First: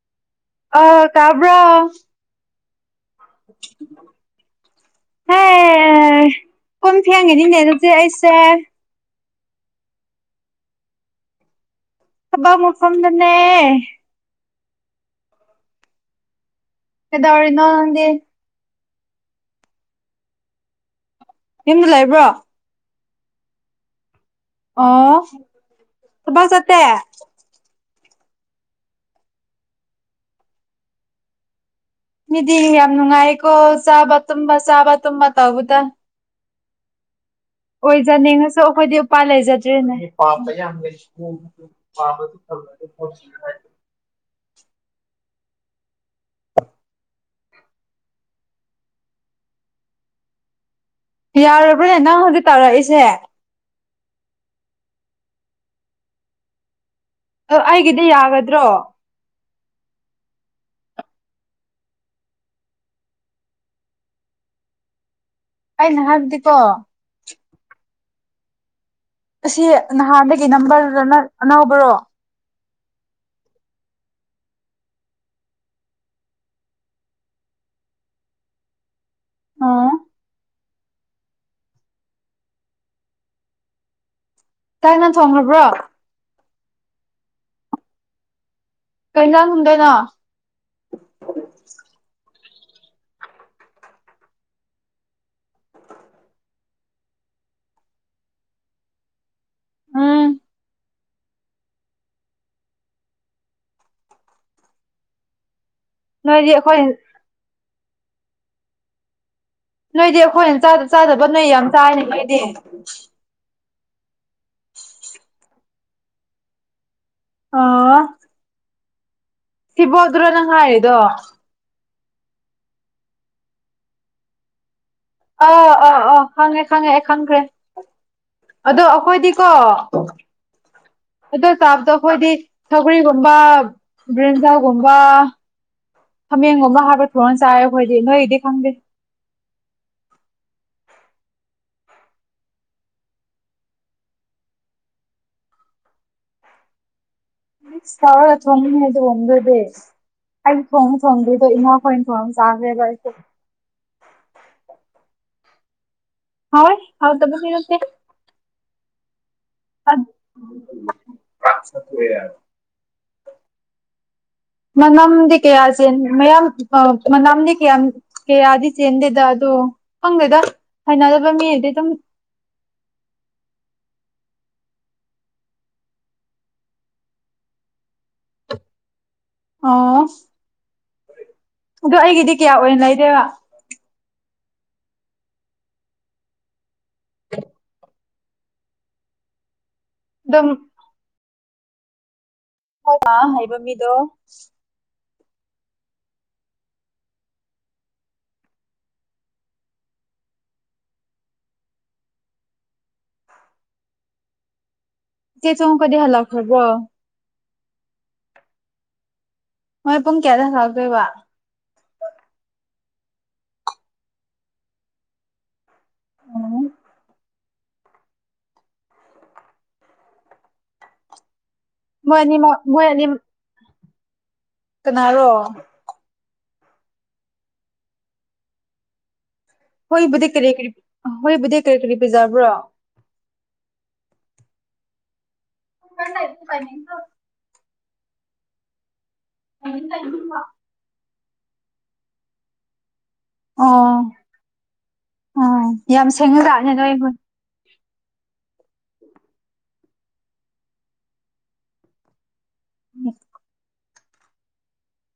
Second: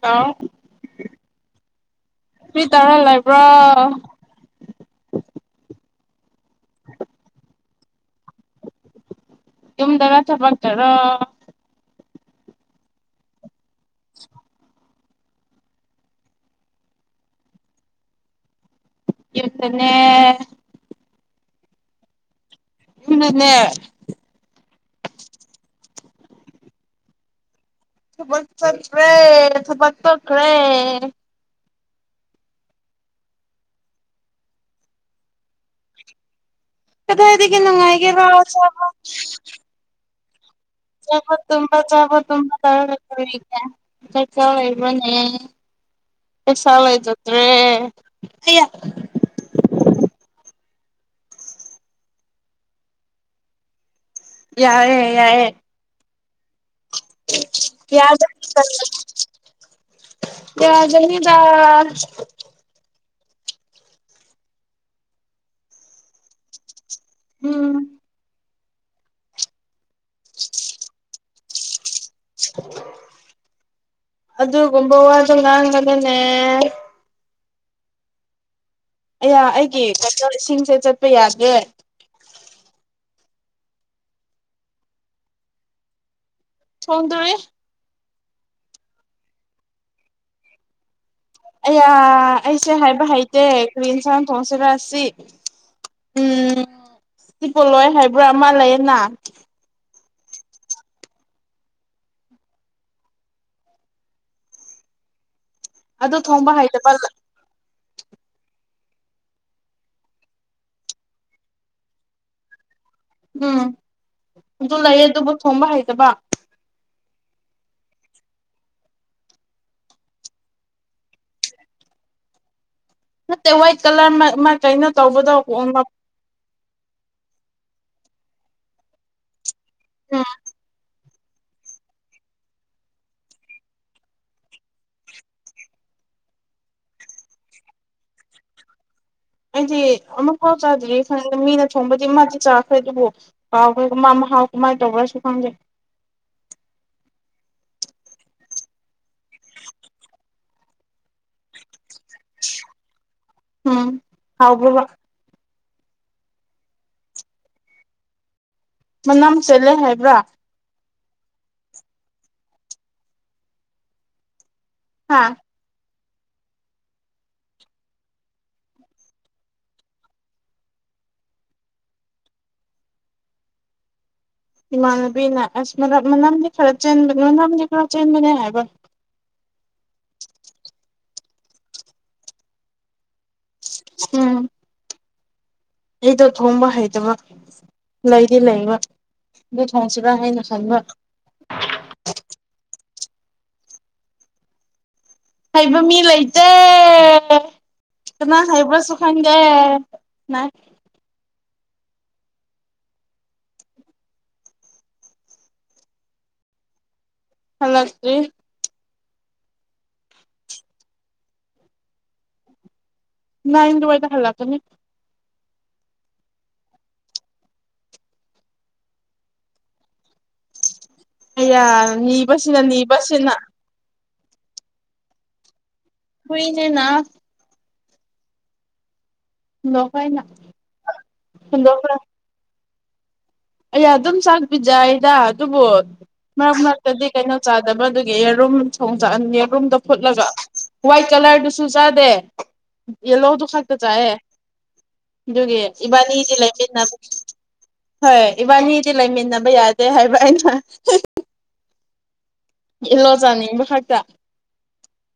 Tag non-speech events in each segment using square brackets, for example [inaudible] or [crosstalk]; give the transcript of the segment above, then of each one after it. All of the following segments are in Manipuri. ꯇꯥꯎ ꯑ ꯇꯥꯕ꯭ꯔꯥ ꯃꯤ ꯇꯥꯔꯥ ꯂꯩꯕ꯭ꯔꯣ ꯍꯦ ꯀꯣꯟ ꯐꯦꯡꯉꯤꯅꯦ ꯑꯗꯨꯗꯤ ꯑꯩꯁꯦ ꯌꯨꯝꯗꯔꯥ ꯆꯄꯥꯛꯇꯣꯏꯔꯥ ꯊꯕꯛ ꯃꯐꯝꯗꯅꯦ [unintelligible] ꯀꯗꯧꯔꯤꯅꯣ ꯅꯪꯗꯤ ꯌꯨꯝꯗꯅꯦ ꯌꯨꯝꯗ ꯂꯩꯕ꯭ꯔꯣ ꯊꯨꯅꯅꯦ ꯑꯣ ꯊꯕꯛ ꯆꯠꯇꯦ ꯊꯕꯛ ꯆꯠꯇ꯭ꯔꯦ ꯊꯕꯛ ꯇꯣꯛꯈ꯭ꯔꯦ ꯃꯤꯗꯤ ꯌꯥꯝ ꯅꯨꯡꯉꯥꯏꯀꯣ ꯆꯥꯕ ꯇꯨꯝꯕ ꯆꯥꯕ ꯇꯨꯝꯕ ꯇꯧꯕꯗ ꯀꯥꯗꯥꯏꯗꯒꯤꯅꯣ ꯑꯣꯏꯖꯅꯤꯡꯉꯁꯨ ꯑꯩꯈꯣꯏꯗꯤ ꯎꯄꯥ ꯂꯩꯖꯗ꯭ꯔꯦꯅꯦ ꯆꯥꯕ ꯇꯨꯝꯕ ꯆꯥꯕ ꯇꯨꯝꯕ ꯇꯧꯔꯒ [inaudible] ꯆꯥꯛ ꯆꯥꯔꯣꯏꯗ꯭ꯔꯣꯅꯦ ꯄꯩꯁꯥ ꯂꯩꯖꯗ꯭ꯔꯦ ꯌꯥꯔꯕ꯭ꯔꯅꯦ ꯅꯪ ꯍꯧꯖꯤꯛ ꯇꯧꯔꯛꯏꯁꯦ ꯌꯥꯏꯔꯦ ꯌꯥꯏꯌꯦ ꯑ ꯑꯩꯒꯤꯗꯤ ꯀ꯭ꯌꯥ [inaudible] ꯌꯥꯒꯗ꯭ꯔꯣ ꯌꯥꯖꯅꯤꯗ ꯑꯩꯥꯅ ꯍꯥꯏꯕꯗꯤ ꯀꯣ ꯎꯝ ꯑꯁꯤ ꯅꯍꯥꯟꯗꯒꯤ ꯅꯝꯕꯔꯔꯅ ꯑꯅꯧꯕꯔꯣ ꯑꯗꯨꯒꯨꯝꯕ ꯋꯥꯗꯣ ꯉꯥꯡꯒꯅꯨꯅꯦ ꯑꯌꯥ ꯑꯩꯒꯤ ꯑꯣ ꯀꯩꯊꯦꯜ ꯏꯁꯤꯡꯖꯦ ꯆꯠꯄ ꯌꯥꯗꯦ ꯆꯥꯛ ꯏꯟꯖꯥꯡ ꯊꯣꯡꯒ꯭ꯔꯕ꯭ꯔꯣ ꯊꯣꯡꯗꯨꯔꯤ ꯀꯩ ꯖꯥꯡ ꯍꯨꯝꯗꯣꯏꯅꯣ ꯑꯌꯥ ꯑꯩꯁꯦ ꯍꯥꯏꯕ ꯍꯩꯇꯦ ꯀ꯭ꯔꯤ ꯏꯟꯁꯥꯡ ꯊꯣꯡꯁꯤꯔ ꯑꯁꯤ ꯎꯝ ꯁꯤ ꯄꯣꯂꯣꯏ ꯍꯥꯏꯕ꯭ꯔꯥ ꯑꯃꯥ ꯂꯩꯌꯦꯅ ꯎꯝ ꯑꯗꯨ ꯅꯣꯏꯗꯤ ꯊꯣꯡꯕ ꯑꯩꯈꯣꯏ ꯍꯩꯇꯄꯜꯂ ꯅꯣꯏꯗꯤ ꯑꯈꯣꯏꯅ ꯆꯥꯗ ꯆꯥꯗꯕ ꯅꯣꯏ ꯌꯥꯝ ꯆꯥꯏꯅꯦ ꯀꯦꯗꯤ ꯎꯝ ꯑꯗꯨ ꯂꯩꯌꯦ ꯑꯗꯨꯕꯨ ꯊꯣꯡꯕ ꯍꯩꯇꯕ ꯑꯣꯋꯣ ꯁꯤꯕꯣꯠ ꯇꯨꯔꯣ ꯅꯪ ꯍꯥꯏꯔꯤꯗꯣ ꯅꯠꯇꯦ ꯋꯥꯏꯠ ꯀꯂꯔ ꯃꯥ ꯃꯥ ꯀꯩꯅꯣ ꯇꯧꯕꯗꯣ ꯑꯥ ꯀꯣꯡꯕ ꯑꯥ ꯑꯥ ꯈꯪꯉꯦ ꯈꯪꯉꯦ ꯑꯩ ꯈꯪꯈ꯭ꯔꯦ ꯑꯗꯣ ꯑꯈꯣꯏꯗꯤꯀꯣ ꯑꯗꯨ ꯇꯥꯕꯗꯣ ꯑꯈꯣꯏꯗꯤ ꯁꯧꯒ꯭ꯔꯤꯒꯨꯝꯕ ꯕ꯭ꯔꯤꯟꯖꯥꯜꯒꯨꯝꯕ ꯍꯥꯃꯦꯡꯒꯨꯝꯕ ꯍꯥꯞꯔꯒ ꯊꯣꯡꯉ ꯆꯥꯏꯌꯦ ꯑꯈꯣꯏꯗꯤ ꯅꯣꯏꯒꯤꯗꯤ ꯈꯪꯗꯦ ꯑꯩꯗꯤ ꯑꯃꯨꯛꯐꯥꯎ ꯆꯥꯗ꯭ꯔꯤ ꯈꯪꯗꯦ ꯃꯤꯅ ꯊꯣꯡꯕꯗꯤ ꯃꯥꯗꯤ ꯆꯥꯈ꯭ꯔꯦ ꯑꯗꯨꯕꯨ ꯀꯥꯎꯈ꯭ꯔꯦ ꯀꯃꯥ ꯃꯍꯥꯎ ꯀꯃꯥꯏꯅ ꯇꯧꯕ꯭ꯔꯥꯁꯨ ꯈꯪꯗꯦ ꯏꯁ ꯇꯥꯎꯔꯒ ꯊꯣꯡꯕꯅꯤ ꯑꯗꯨꯒꯨꯝꯕꯗꯤ ꯑꯩ ꯊꯣꯡ ꯊꯣꯡꯗ꯭ꯔꯤꯗꯣ ꯏꯃꯥꯈꯣꯏꯟ ꯊꯣꯡꯉ ꯆꯥꯒ꯭ꯔꯦꯕ ꯑꯩꯁꯨ ꯎꯝ ꯍꯥꯎꯕ꯭ꯔꯕ ꯍꯥꯎꯋꯦ ꯍꯥꯎꯇꯕꯗꯤ ꯅꯠꯇꯦ ꯃꯅꯝ ꯆꯦꯜꯂꯦ ꯍꯥꯏꯕ꯭ꯔꯥ [inaudible] ꯍꯥ ꯃꯅꯝꯗꯤ ꯀꯌꯥ ꯆꯦꯟ ꯃꯌꯥꯝ ꯑ ꯃꯅꯥꯝꯗꯤ ꯀꯌꯥꯝ ꯀꯌꯥꯗꯤ ꯆꯦꯟꯗꯦꯗ ꯑꯗꯣ ꯈꯪꯗꯦꯗ ꯍꯩꯅꯗꯕ ꯃꯤꯅꯗꯤ ꯑꯗꯨꯝ ꯏꯃꯥꯟꯅꯕꯤꯅ ꯑꯁ ꯃꯅ ꯃꯅꯝꯗꯤ ꯈꯔ ꯆꯦꯟꯕ ꯃꯅꯝꯗꯤ ꯈꯔ ꯆꯦꯟꯕꯅꯦ ꯍꯥꯏꯕ ꯑꯣꯋꯣ ꯑꯗꯣ ꯑꯩꯒꯤꯗꯤ ꯀꯌꯥ ꯑꯣꯏꯅ ꯂꯩꯗꯦꯋ ꯎꯝ ꯑꯩꯗꯣ ꯊꯣꯡꯕ ꯍꯩꯇꯕ ꯂꯩꯗꯤ ꯂꯩꯕ ꯗꯨ ꯊꯣꯡꯁꯤꯔ ꯍꯥꯏꯅ ꯑꯗꯨꯝ ꯈꯟꯕ ꯊꯣꯡꯕ ꯍꯩꯕ ꯃꯤꯗꯣ ꯍꯩꯕ ꯃꯤ ꯂꯩꯇꯦ ꯀꯅꯥ ꯍꯩꯕꯔꯁꯨ ꯈꯪꯗꯦ ꯅ ꯆꯦ ꯆꯧ ꯈꯣꯏꯗꯤ ꯍꯥꯂꯛꯈꯔꯕꯣ ꯍꯜꯂꯛꯇ꯭ꯔꯤ ꯃꯣꯏ ꯄꯨꯡ ꯀꯌꯥꯗ ꯍꯜꯂꯛꯇꯣꯏꯕ ꯅꯥꯏꯟ ꯗꯨꯋꯥꯥꯏꯗ ꯍꯜꯂꯛꯀꯅꯤ ꯎꯝ ꯑꯌꯥ ꯃꯣꯏ ꯑꯅꯤꯃꯛ ꯅꯤꯕꯁꯤꯅ ꯃꯣꯏ ꯑꯅꯤ ꯅꯤꯕꯁꯤꯅ ꯀꯅꯥꯔꯣ ꯍꯨꯏꯅꯦꯅ ꯍꯨꯟꯗꯣꯛꯈ꯭ꯔꯦ ꯑꯩꯅ ꯍꯨꯏꯕꯨꯗꯤ ꯀꯔꯤ ꯀꯔꯤ ꯍꯨꯏꯕꯨꯗꯤ ꯀꯔꯤ ꯀꯔꯤ ꯄꯤꯖꯕ꯭ꯔꯣ ꯑꯩ ꯑꯗꯨꯝ ꯆꯥꯛ ꯄꯤꯖꯩꯗ ꯑꯗꯨꯕꯨ ꯃꯔꯛ ꯃꯔꯛꯇꯗꯤ ꯀꯩꯅꯣ ꯆꯥꯗꯕ ꯑꯗꯨꯒꯤ ꯌꯦꯔꯨꯝ ꯊꯣꯡ ꯆꯥ ꯌꯦꯔꯨꯝꯗꯣ ꯐꯨꯠꯂꯒ ꯋꯥꯏꯠ ꯀꯂꯔꯗꯨꯁꯨ ꯆꯥꯗꯦ ꯌꯦꯂꯣꯗꯨ ꯈꯛꯇ ꯑꯣ ꯆꯥꯏꯌꯦ ꯑꯗꯨꯒꯤ ꯑꯣ ꯌꯥꯝ ꯏꯕꯥꯏꯅꯤꯗꯤ ꯁꯦꯡꯉꯖꯥꯠꯅꯦ ꯂꯩꯃꯤꯟꯅ ꯅꯣꯏ ꯍꯨꯏ ꯍꯣꯏ ꯏꯕꯥꯏꯅꯤꯗꯤ ꯂꯩꯃꯤꯟꯅꯕ ꯌꯥꯗꯦ ꯍꯥꯏꯕ ꯑꯩꯅ ꯌꯦꯜꯂꯣ ꯆꯥꯅꯤꯡꯕ ꯈꯛꯇ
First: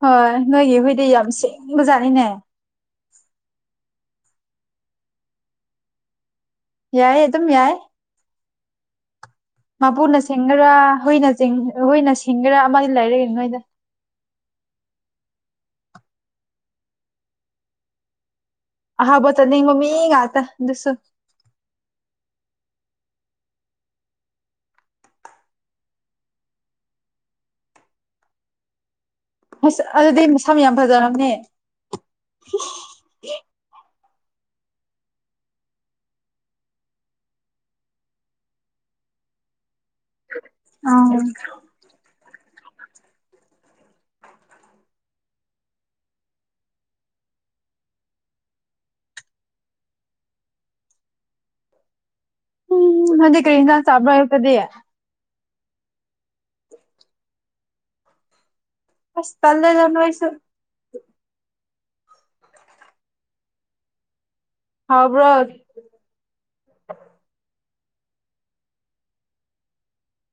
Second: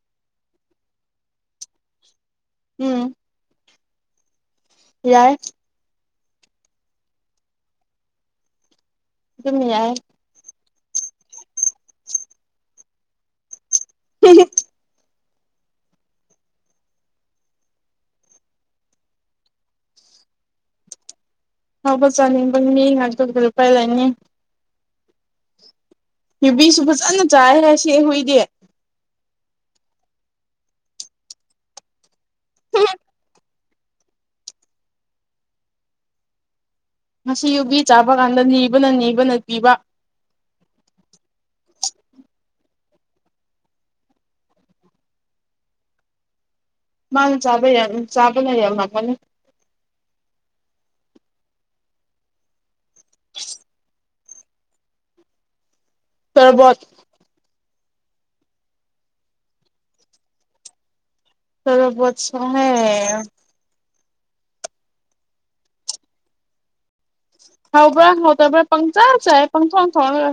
ꯍꯣꯏ ꯅꯣꯏꯒꯤ ꯍꯨꯏꯗꯤ ꯌꯥꯝ ꯁꯦꯡꯕ ꯖꯥꯠꯅꯤꯅꯦ ꯎꯝ ꯌꯥꯏ ꯌꯥꯏ ꯑꯗꯨꯝ ꯌꯥꯏ ꯑꯗꯨꯝ ꯌꯥꯏ ꯃꯄꯨꯅ ꯁꯤꯡꯒꯦꯔꯥ ꯍꯨꯏꯅ ꯆꯤꯡ ꯍꯨꯏꯅ ꯁꯤꯡꯒꯦꯔꯥ ꯑꯃꯗꯤ ꯂꯩꯔꯦ ꯅꯣꯏꯗ ꯑꯍꯥꯎꯕ ꯆꯥꯅꯤꯡꯕ ꯃꯤ ꯉꯥꯛꯇ ꯑꯗꯨꯁꯨ ꯑꯍꯥꯎꯕ ꯆꯥꯅꯤꯡꯕ ꯃꯤ ꯉꯥꯛꯇ ꯂꯨꯄꯥꯏ ꯂꯩꯅꯤ ꯌꯨꯕꯤꯁꯨ ꯐꯖꯅ ꯆꯥꯏꯍꯦ ꯁꯤ ꯍꯨꯏꯗꯤ꯫ ꯑꯁ ꯑꯗꯨꯗꯤ ꯃꯁꯝ ꯌꯥꯝ ꯐꯖꯔꯝꯅꯤ꯫ [unintelligible] ꯉꯁꯤ ꯌꯨꯕꯤ ꯆꯥꯕ ꯀꯥꯟꯗ ꯅꯤꯕꯅ ꯅꯤꯕꯅ ꯄꯤꯕ꯫ ꯑꯥ꯫ ꯃꯥꯅ ꯆꯥꯕ ꯆꯥꯕꯅ ꯌꯥꯝꯃꯝꯒꯅꯤ꯫ ꯎꯝ ꯅꯪꯗꯤ ꯀꯔꯤ ꯍꯦꯟꯖꯡ ꯆꯥꯕ꯭ꯔ ꯑꯌꯨꯛꯇꯗꯤ꯫ ꯇꯔꯣꯕꯣꯠ꯫ ꯑꯁ ꯇꯜꯂꯦꯗ ꯅꯣꯏꯁꯨ꯫ ꯇꯣꯔꯣꯕꯣꯠ ꯁꯨ [unintelligible] ꯍꯥꯎꯕ꯭ꯔꯣ꯫ ꯍꯥꯎꯕ ꯍꯥꯎꯇꯥꯕꯔꯥ ꯄꯪꯆꯥ ꯆꯥꯏ ꯄꯪꯊꯣꯡ ꯊꯣꯡꯉꯒ꯫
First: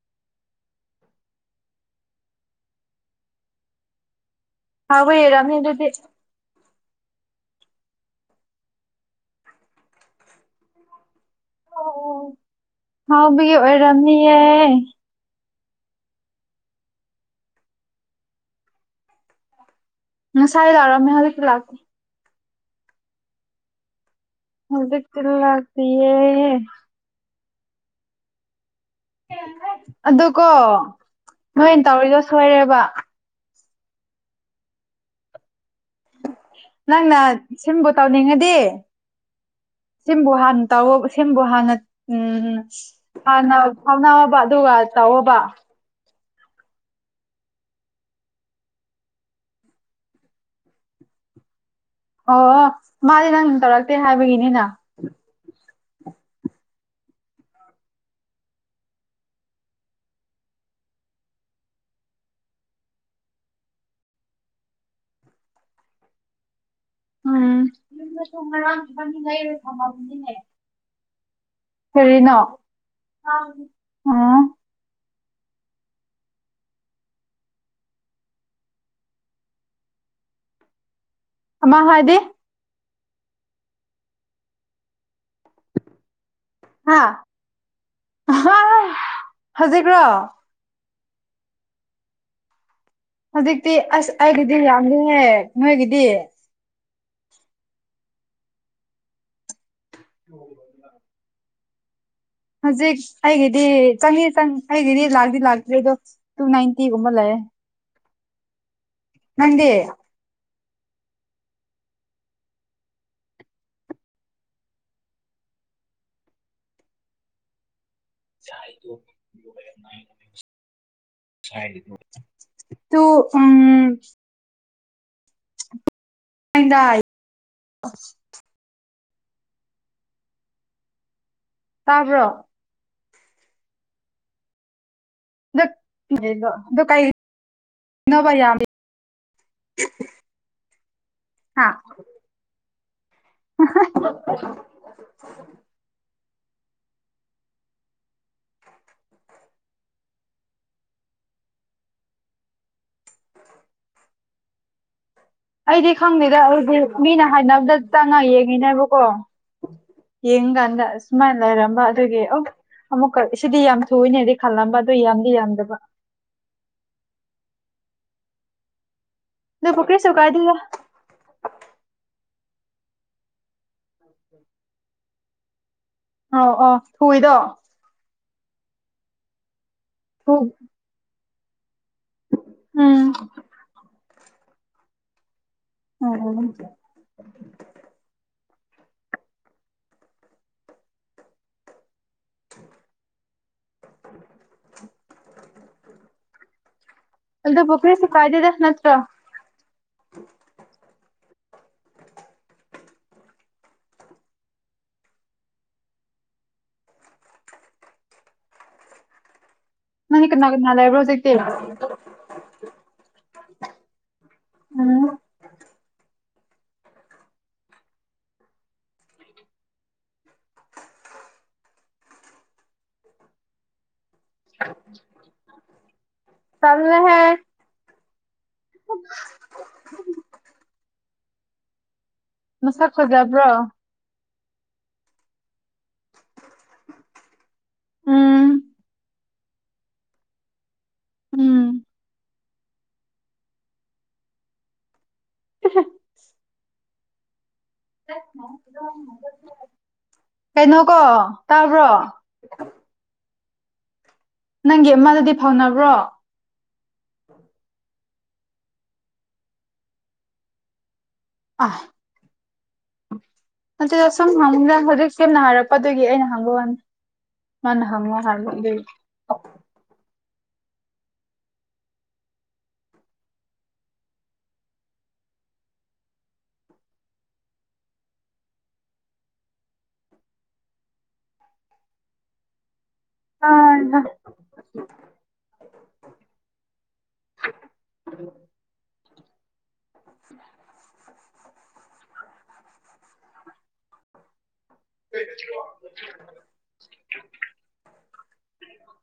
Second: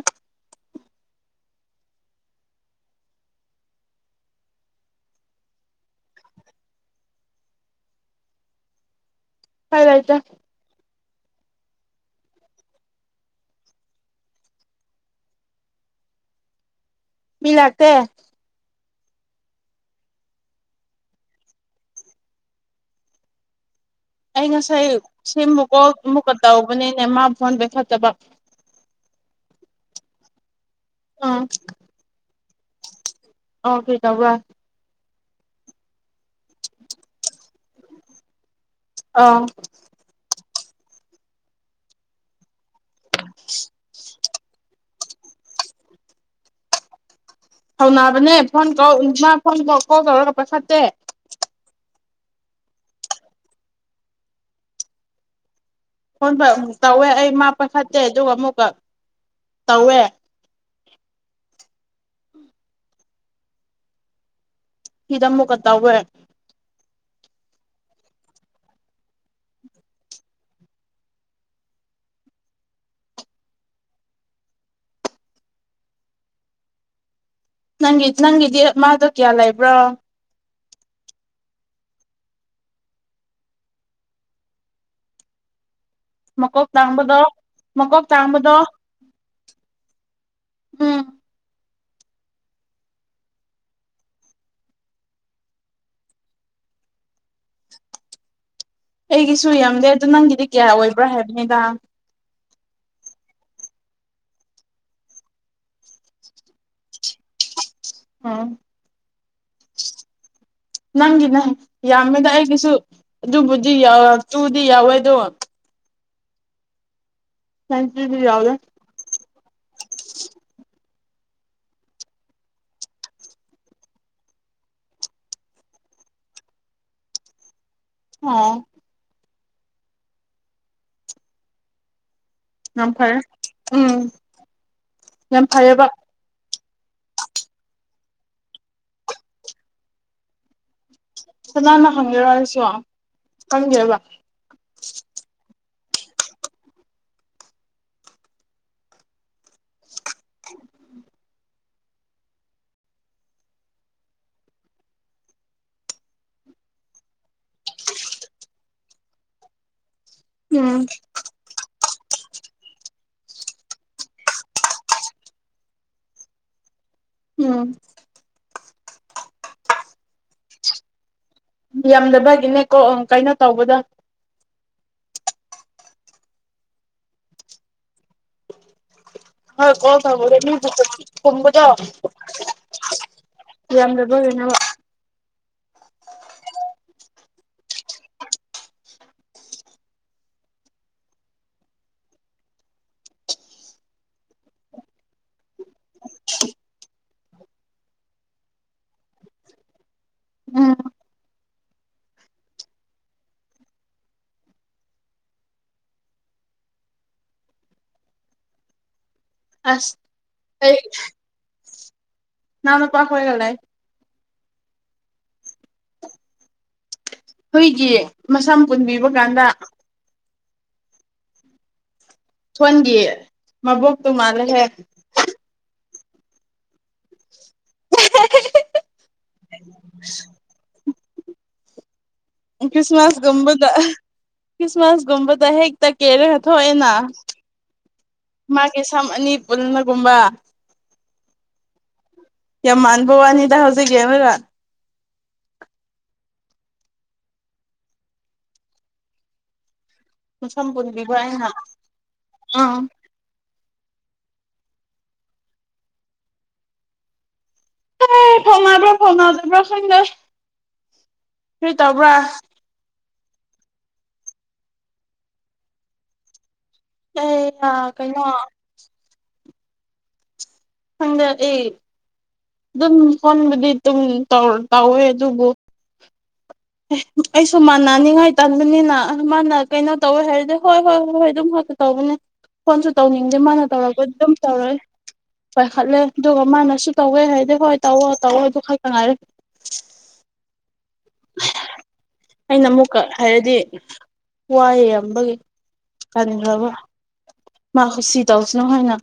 ꯍꯥꯎꯕꯩ ꯑꯣꯏꯔꯝ ꯅꯤ ꯑꯗꯨꯗꯤ꯫ [unintelligible] ꯑꯣ ꯍꯥꯎꯕꯒꯤ ꯑꯣꯏꯔꯝꯅꯤꯌꯦ꯫ ꯃꯤ ꯂꯥꯛꯇꯦ꯫ ꯉꯁꯥꯏ ꯂꯥꯛꯔꯝꯃꯦ ꯍꯧꯖꯤꯛꯇꯤ ꯂꯥꯛꯇꯦ꯫ ꯑꯩ ꯉꯁꯥꯏ ꯍꯧꯖꯤꯛꯇꯤ ꯁꯤꯃꯨꯛꯀꯣ ꯂꯥꯛꯇꯤꯌꯦ ꯑꯃꯨꯛꯀ ꯇꯧꯕꯅꯤꯅꯦ ꯃꯥ ꯐꯣꯟ ꯄꯥꯏꯈꯠꯇꯕ꯫ ꯑꯗꯨꯀꯣ ꯎꯝ ꯅꯣꯏꯅ ꯇꯧꯔꯤꯗꯣ ꯁꯣꯏꯔꯦꯕ꯫ ꯑꯣ ꯀꯔꯤ ꯇꯧꯕꯔꯥ ꯅꯪꯅ ꯁꯤꯝꯕꯨ ꯇꯧꯅꯤꯡꯉꯗꯤ꯫ ꯑꯥ꯫ ꯁꯤꯝꯕꯨ ꯍꯥꯟꯅ ꯇꯧꯌꯣ ꯁꯤꯝꯕꯨ ꯍꯥꯟꯅ ꯎꯝ꯫ ꯍꯥꯟꯅ ꯈꯪꯅꯧꯕ ꯑꯗꯨꯒ ꯇꯧ ꯑꯣꯕ ꯊꯧꯅꯕꯅꯦ ꯐꯣꯟ ꯇꯧ ꯃꯥ ꯐꯣꯟ [unintelligible] ꯀꯣꯜ ꯇꯧꯔꯒ ꯄꯥꯏꯈꯠꯇꯦ ꯑꯣ ꯃꯥꯗꯤ ꯅꯪ ꯇꯧꯔꯛꯇꯦ ꯍꯥꯏꯕꯒꯤꯅꯤꯅ ꯐꯣꯟ [unintelligible] ꯇꯧꯋꯦ ꯑꯩ ꯃꯥ ꯄꯥꯏꯈꯠꯇꯦ ꯑꯗꯨꯒ ꯑꯃꯨꯛꯀ ꯇꯧꯋꯦ ꯁꯤꯗ ꯑꯃꯨꯛꯀ ꯇꯧꯋꯦ ꯎꯝ ꯌꯨꯝꯗꯁꯨ ꯉꯔꯥꯡ [unintelligible] ꯊꯝꯃꯕꯅꯤꯅꯦ ꯀꯔꯤꯅꯣ ꯑꯣ ꯅꯪꯒꯤ ꯅꯪꯒꯤꯗꯤ [unintelligible] ꯀꯌꯥ ꯂꯩꯕ꯭ꯔꯣ ꯑꯃ ꯍꯥꯏꯗꯤ ꯃꯀꯣꯛ ꯍꯥ ꯇꯥꯡꯕꯗꯣ ꯃꯀꯣꯛ ꯇꯥꯡꯕꯗꯣ ꯍꯧꯖꯤꯛꯔꯣ ꯎꯝ ꯍꯧꯖꯤꯛꯇꯤ ꯑꯁ ꯑꯩꯒꯤꯗꯤ ꯌꯥꯝꯗꯦꯍꯦ ꯅꯣꯏꯒꯤꯗꯤ ꯑꯩꯒꯤꯁꯨ ꯌꯥꯝꯗꯦ ꯑꯗꯨ ꯅꯪꯒꯤꯗꯤ ꯀꯌꯥ ꯑꯣꯏꯕ꯭ꯔꯥ ꯍꯥꯏꯕꯅꯤꯗ ꯍꯧꯖꯤꯛ ꯑꯩꯒꯤꯗꯤ ꯆꯅꯤ ꯆꯪ ꯑꯩꯒꯤꯗꯤ ꯂꯥꯛꯇꯤ ꯂꯥꯛꯇ꯭ꯔꯤ ꯑꯗꯨ ꯇꯨ ꯅꯥꯏꯟꯇꯤꯒꯨꯝꯕ ꯂꯩ [unintelligible] ꯅꯪꯗꯤ ꯅꯪꯒꯤꯅ ꯌꯥꯝꯃꯤꯗ ꯑꯩꯒꯤꯁꯨ ꯑꯗꯨꯕꯨꯗꯤ [unintelligible] ꯇꯨꯗꯤ ꯌꯧꯋꯦ ꯑꯗꯨ ꯅꯥꯏꯟꯇꯤꯗꯤ ꯌꯧꯗꯦ [unintelligible] ꯇꯨ ꯎꯝ [unintelligible] [unintelligible] ꯇꯥꯕ꯭ꯔꯣ ꯌꯥꯝ ꯐꯔꯦ ꯎꯝ ꯌꯥꯝ ꯐꯩꯌꯦꯕ [unintelligible] ꯗꯣ ꯀꯩ [unintelligible] ꯅꯣꯕ ꯌꯥꯃꯤ [inaudible] ꯀꯅꯥꯅ ꯍꯪꯒꯦꯔꯣ [unintelligible] ꯀꯪꯒꯦꯕ [inaudible] [inaudible] [inaudible] [inaudible] ꯑꯩꯗꯤ ꯈꯪꯗꯦꯗ ꯑꯗꯨ ꯃꯤꯅ ꯍꯥꯏꯅꯕꯗ ꯆꯪꯉꯥ ꯌꯦꯡꯉꯤꯅꯦꯕꯀꯣ ꯌꯦꯡꯉ ꯎꯝ ꯀꯥꯟꯗ ꯑꯁꯨꯃꯥꯏꯟ ꯂꯩꯔꯝꯕ ꯑꯗꯨꯒꯤ ꯑꯣ ꯑꯃꯨꯛꯀ ꯁꯤꯗꯤ ꯌꯥꯝ [unintelligible] ꯈꯜꯂꯝꯕ ꯑꯗꯨ ꯌꯥꯝꯗꯤ ꯌꯥꯝꯗꯕ ꯎꯝ ꯑꯗꯨꯕꯨ ꯀꯔꯤꯁꯨ ꯀꯥꯏꯗꯦꯗ ꯌꯥꯝꯗꯕꯒꯤꯅꯦꯀꯣ ꯀꯩꯅꯣ ꯇꯧꯕꯗꯣ [inaudible] ꯑꯧ ꯑꯧ ꯊꯨꯏꯗꯣ ꯍꯣꯏ ꯀꯣꯜ ꯊꯨ ꯇꯧꯕꯗ ꯃꯤꯕꯨ [unintelligible] ꯎꯝ ꯌꯥꯝꯗꯕꯒꯤꯅꯦꯕ ꯎꯝ [inaudible] ꯑꯗꯨꯕꯨ ꯀꯔꯤꯁꯨ ꯀꯥꯏꯗꯦꯗ ꯅꯠꯇ꯭ꯔꯣ ꯎꯝ ꯑꯁ ꯅꯪꯗꯤ ꯀꯅꯥ ꯀꯅꯥ ꯑꯩ ꯂꯩꯕ꯭ꯔꯣ ꯍꯧꯖꯤꯛꯇꯤ ꯏꯅꯥꯎꯅꯨꯄꯥꯈꯣꯏꯒ ꯂꯩ ꯎꯝ ꯍꯨꯏꯒꯤ ꯃꯁꯝ ꯄꯨꯟꯕꯤꯕ ꯀꯥꯟꯗ ꯊꯣꯟꯒꯤ ꯃꯕꯣꯛꯇꯨ ꯃꯥꯜꯂꯦ ꯇꯜꯂꯦꯍꯦ [inaudible] ꯃꯁꯛ ꯐꯖꯕ꯭ꯔꯣ ꯈ꯭ꯔꯤꯁꯃꯥꯁꯒꯨꯝꯕꯗ ꯈ꯭ꯔꯤꯁꯃꯥꯁꯒꯨꯝꯕꯗ ꯍꯦꯛꯇ ꯀꯦꯔꯒ ꯊꯣꯛꯑꯦꯅ꯫ ꯎꯝ ꯃꯥꯒꯤ ꯁꯝ ꯑꯅꯤ ꯄꯨꯟꯕꯒꯨꯝꯕ꯫ ꯎꯝ ꯌꯥꯝꯃꯥꯟꯕ ꯋꯥꯅꯤꯗ ꯍꯧꯖꯤꯛ ꯌꯦꯡꯂꯒ ꯫ [inaudible] ꯃꯁꯝ ꯀꯩꯅꯣ ꯀꯣ ꯄꯨꯟꯕꯤꯕ ꯑꯩꯅ ꯇꯥꯕ꯭ꯔꯣ꯫ ꯑꯥ ꯅꯪꯒꯤ ꯑꯃꯗꯨꯗꯤ ꯐꯥꯎꯅꯕ꯭ꯔꯣ ꯍꯦ ꯐꯥꯎꯅꯥꯕ꯭ꯔ ꯐꯥꯎꯅꯗꯕ꯭ꯔ ꯈꯪꯗꯦ ꯀꯔ꯭ꯤ ꯑꯥ ꯇꯧꯕ꯭ꯔꯥ꯫ ꯅꯠꯇꯦꯗ ꯁꯨꯝ ꯍꯪꯕꯅꯤꯗ ꯍꯧꯖꯤꯛ ꯆꯦꯝꯅ ꯍꯥꯏꯔꯛꯄ ꯑꯗꯨꯒꯤ ꯑꯩꯅ ꯍꯪꯕ ꯋꯥꯅꯤ꯫ ꯑꯩ ꯃꯥꯅ ꯍꯪꯉꯣ ꯀꯩꯅꯣ ꯍꯥꯏꯕ ꯑꯗꯨꯒꯤ꯫ ꯈꯪꯗꯦ ꯑꯩ ꯑꯗꯨꯝ ꯐꯣꯟꯕꯨꯗꯤ ꯗꯨꯝ ꯇꯧꯔ ꯇꯧꯋꯦ ꯑꯗꯨꯕꯨ ꯑꯦ ꯑꯩꯁꯨ ꯃꯥꯟꯅꯅꯤꯡꯉꯥꯏ ꯇꯥꯟꯕꯅꯤꯅ ꯃꯥꯅ ꯀꯩꯅꯣ ꯇꯧꯋꯦ ꯍꯥꯏꯔꯗꯤ ꯍꯣꯏ ꯍꯣꯏ ꯍꯣꯏ ꯍꯣꯏ ꯑꯗꯨꯝ ꯉꯥꯛꯇ ꯇꯧꯕꯅ ꯐꯣꯟꯁꯨ ꯇꯧꯅꯤꯡꯗꯦ ꯃꯥꯅ ꯇꯧꯔꯛꯄꯗꯤ ꯑꯗꯨꯝ ꯇꯧꯔꯛꯑꯦ ꯄꯥꯏꯈꯠꯂꯦ ꯑꯗꯨꯒ ꯃꯥꯅꯁꯨ ꯇꯧꯋꯦ ꯍꯥꯏꯗꯤ ꯍꯣꯏ ꯇꯧꯑꯣ ꯇꯧꯑꯣ ꯑꯗꯨ ꯈꯔꯇ ꯉꯥꯏꯔꯦ [inaudible] ꯑꯩꯅ ꯃꯨꯛꯀ ꯍꯥꯏꯔꯗꯤ ꯋꯥꯏꯌꯦꯕ ꯕꯒꯤ ꯇꯟꯈ꯭ꯔꯕ ꯃꯥ ꯀꯨꯁꯤ ꯇꯧꯁꯥꯅꯨ ꯍꯥꯏꯅ꯫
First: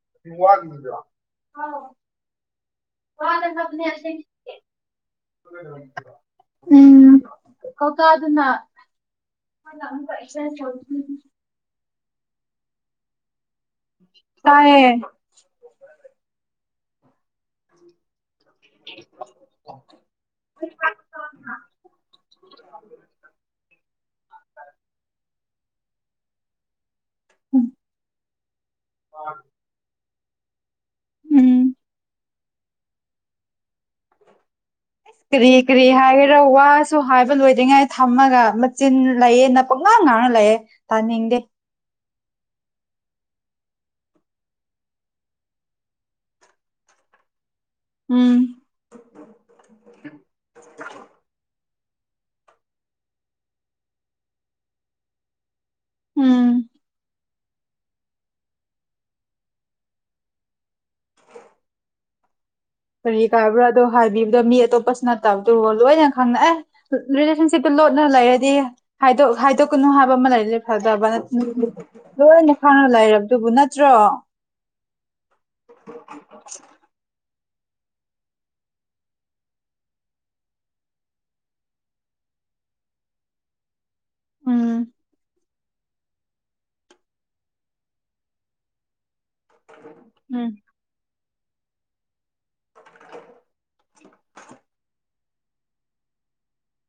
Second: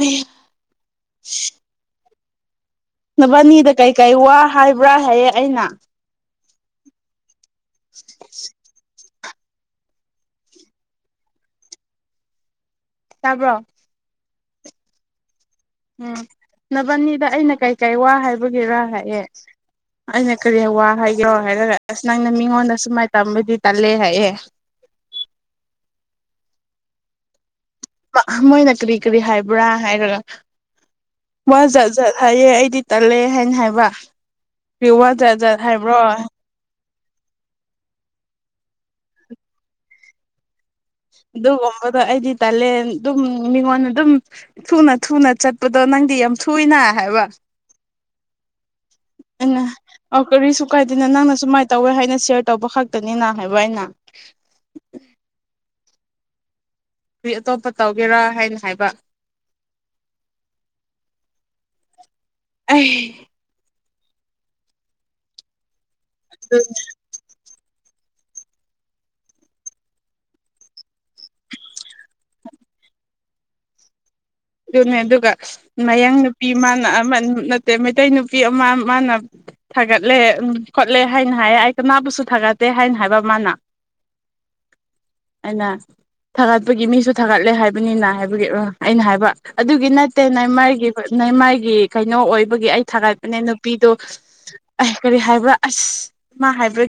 ꯔꯤ [inaudible] ꯅꯕꯥꯅꯤꯗ ꯀꯩꯀꯩ ꯋꯥ ꯍꯥꯏꯕ꯭ꯔꯥ ꯍꯥꯏꯌꯦ ꯑꯩꯅ꯫ ꯎꯝ ꯀꯧꯀꯥꯗꯨꯅ [unintelligible] ꯇꯥꯕ꯭ꯔꯣ ꯇꯥꯏꯌꯦ ꯎꯝ ꯅꯕꯥꯅꯤꯗ ꯑꯩꯅ ꯀꯩꯀꯩ ꯋꯥ ꯍꯥꯏꯕꯒꯤꯔꯥ ꯍꯥꯏꯌꯦ ꯑꯩꯅ ꯀꯔꯤ ꯋꯥ ꯍꯥꯏꯒꯦꯔꯣ ꯍꯥꯏꯔꯒ ꯑꯁ ꯅꯪꯅ ꯃꯤꯉꯣꯟꯗ ꯁꯨꯃꯥꯏꯅ ꯇꯝꯔꯗꯤ ꯇꯜꯂꯦ ꯍꯥꯏꯌꯦ꯫ ꯃꯣꯏꯅ ꯀꯔ꯭ꯤ ꯀꯔ꯭ꯤ ꯍꯥꯏꯕ꯭ꯔꯥ ꯍꯥꯏꯔꯒ ꯋꯥ ꯎꯝ ꯖꯥꯥꯠꯖꯥꯠ ꯐꯩꯌꯦ ꯑꯩꯗꯤ ꯇꯜꯂꯦ ꯍꯥꯏꯅ ꯍꯥꯏꯕ꯫ ꯀꯔꯤ ꯋꯥ ꯏꯁ ꯖꯥꯠ ꯀ꯭ꯔꯤ ꯖꯥꯠ ꯀ꯭ꯔꯤ ꯍꯥꯏꯕ꯭ꯔꯣ ꯍꯥꯏꯔꯦꯔ ꯋꯥꯁ ꯁꯨ ꯍꯥꯏꯕ ꯂꯣꯏꯗ꯭ꯔꯤꯉꯩ ꯊꯝꯃꯒ ꯃꯆꯤꯟ ꯂꯩꯌꯦꯅ ꯄꯡꯉꯥꯡ ꯉꯥꯡꯉ ꯂꯩꯌꯦ ꯇꯥꯅꯤꯡꯗꯦ ꯑꯗꯨꯒꯨꯝꯕꯗꯣ ꯑꯩꯗꯤ ꯇꯥꯂꯦꯟ ꯑꯗꯨꯝ ꯃꯤꯉꯣꯟꯗ ꯑꯗꯨꯝ ꯊꯨꯅ ꯊꯨꯅ ꯆꯠꯄꯗꯣ ꯅꯪꯗꯤ ꯌꯥꯝ ꯊꯨꯏꯅ ꯍꯥꯏꯕ ꯎꯝ [inaudible] ꯑꯩꯅ ꯑꯣ ꯀꯔꯤꯁꯨ ꯀꯥꯏꯗꯦꯅ ꯅꯪꯅ ꯁꯨꯃꯥꯏꯅ ꯇꯧꯋꯦ ꯍꯥꯏꯅ ꯁꯤꯌꯔ ꯇꯧꯕ ꯈꯛꯇꯅꯤꯅ ꯍꯥꯏꯕ ꯑꯩꯅ ꯎꯝ ꯀꯔ꯭ꯤ ꯑꯇꯣꯞꯄ ꯇꯧꯒꯦꯔꯥ ꯍꯥꯏꯅ ꯍꯥꯏꯕ꯫ ꯀꯔꯤ ꯑꯩ ꯀꯥꯏꯕ꯭ꯔꯣ ꯑꯗꯣ ꯍꯥꯏꯕꯤꯕꯗꯣ ꯃꯤ ꯑꯇꯣꯞꯄꯁꯨ ꯅꯠꯇꯕꯗꯨꯔꯣ ꯂꯣꯏꯅ ꯈꯪꯅ ꯑꯦ ꯔꯤꯂꯦꯁꯟꯁꯤꯞꯇꯨ ꯂꯣꯠꯅ ꯂꯩꯔꯗꯤ ꯍꯥꯏꯗꯣꯛ ꯍꯥꯏꯗꯣꯛꯀꯅꯨ ꯍꯥꯏꯕ ꯑꯃ ꯂꯩꯔꯗꯤ ꯐꯗꯕ ꯅꯠ ꯂꯣꯏꯅ ꯈꯪꯅ ꯂꯩꯥꯏꯔꯕꯗꯨꯕꯨ ꯅꯠꯇ꯭ꯔꯣ꯫ ꯑꯗꯨꯅꯦ ꯑꯗꯨꯒ ꯃꯌꯥꯡ ꯅꯨꯄꯤ ꯃꯥꯅ ꯑꯃ ꯅꯠꯇꯦ ꯃꯩꯇꯩ ꯅꯨꯄꯤ ꯑꯃ ꯃꯥꯅ ꯊꯥꯒꯠꯂꯦ ꯎꯝ ꯈꯣꯠꯂꯦ ꯍꯥꯏꯅ ꯍꯥꯏꯌꯦ ꯑꯩ ꯀꯅꯥꯕꯨꯁꯨ ꯊꯥꯒꯠꯠꯇꯦ ꯍꯥꯏꯅ ꯍꯥꯏꯕ ꯃꯥꯅ ꯎꯝ ꯑꯩꯅ ꯊꯥꯒꯠꯄꯒꯤ ꯃꯤꯁꯨ ꯊꯥꯒꯠꯂꯦ ꯍꯥꯏꯕꯅꯤꯅ ꯍꯥꯏꯕꯒꯤ ꯑꯩꯅ ꯍꯥꯏꯕ ꯑꯗꯨꯒꯤ ꯅꯠꯇꯦ ꯎꯝ ꯅꯏꯃꯥꯏꯒꯤ ꯅꯏꯃꯥꯏꯒꯤ ꯀꯩꯅꯣ ꯑꯣꯏꯕꯒꯤ ꯑꯩ ꯊꯥꯒꯠꯄꯅꯦ ꯅꯨꯄꯤꯗꯣ ꯑ ꯀꯔꯤ ꯍꯥꯏꯕ꯭ꯔꯥ ꯑꯁ ꯃꯥ ꯍꯥꯏꯕ꯭ꯔꯥ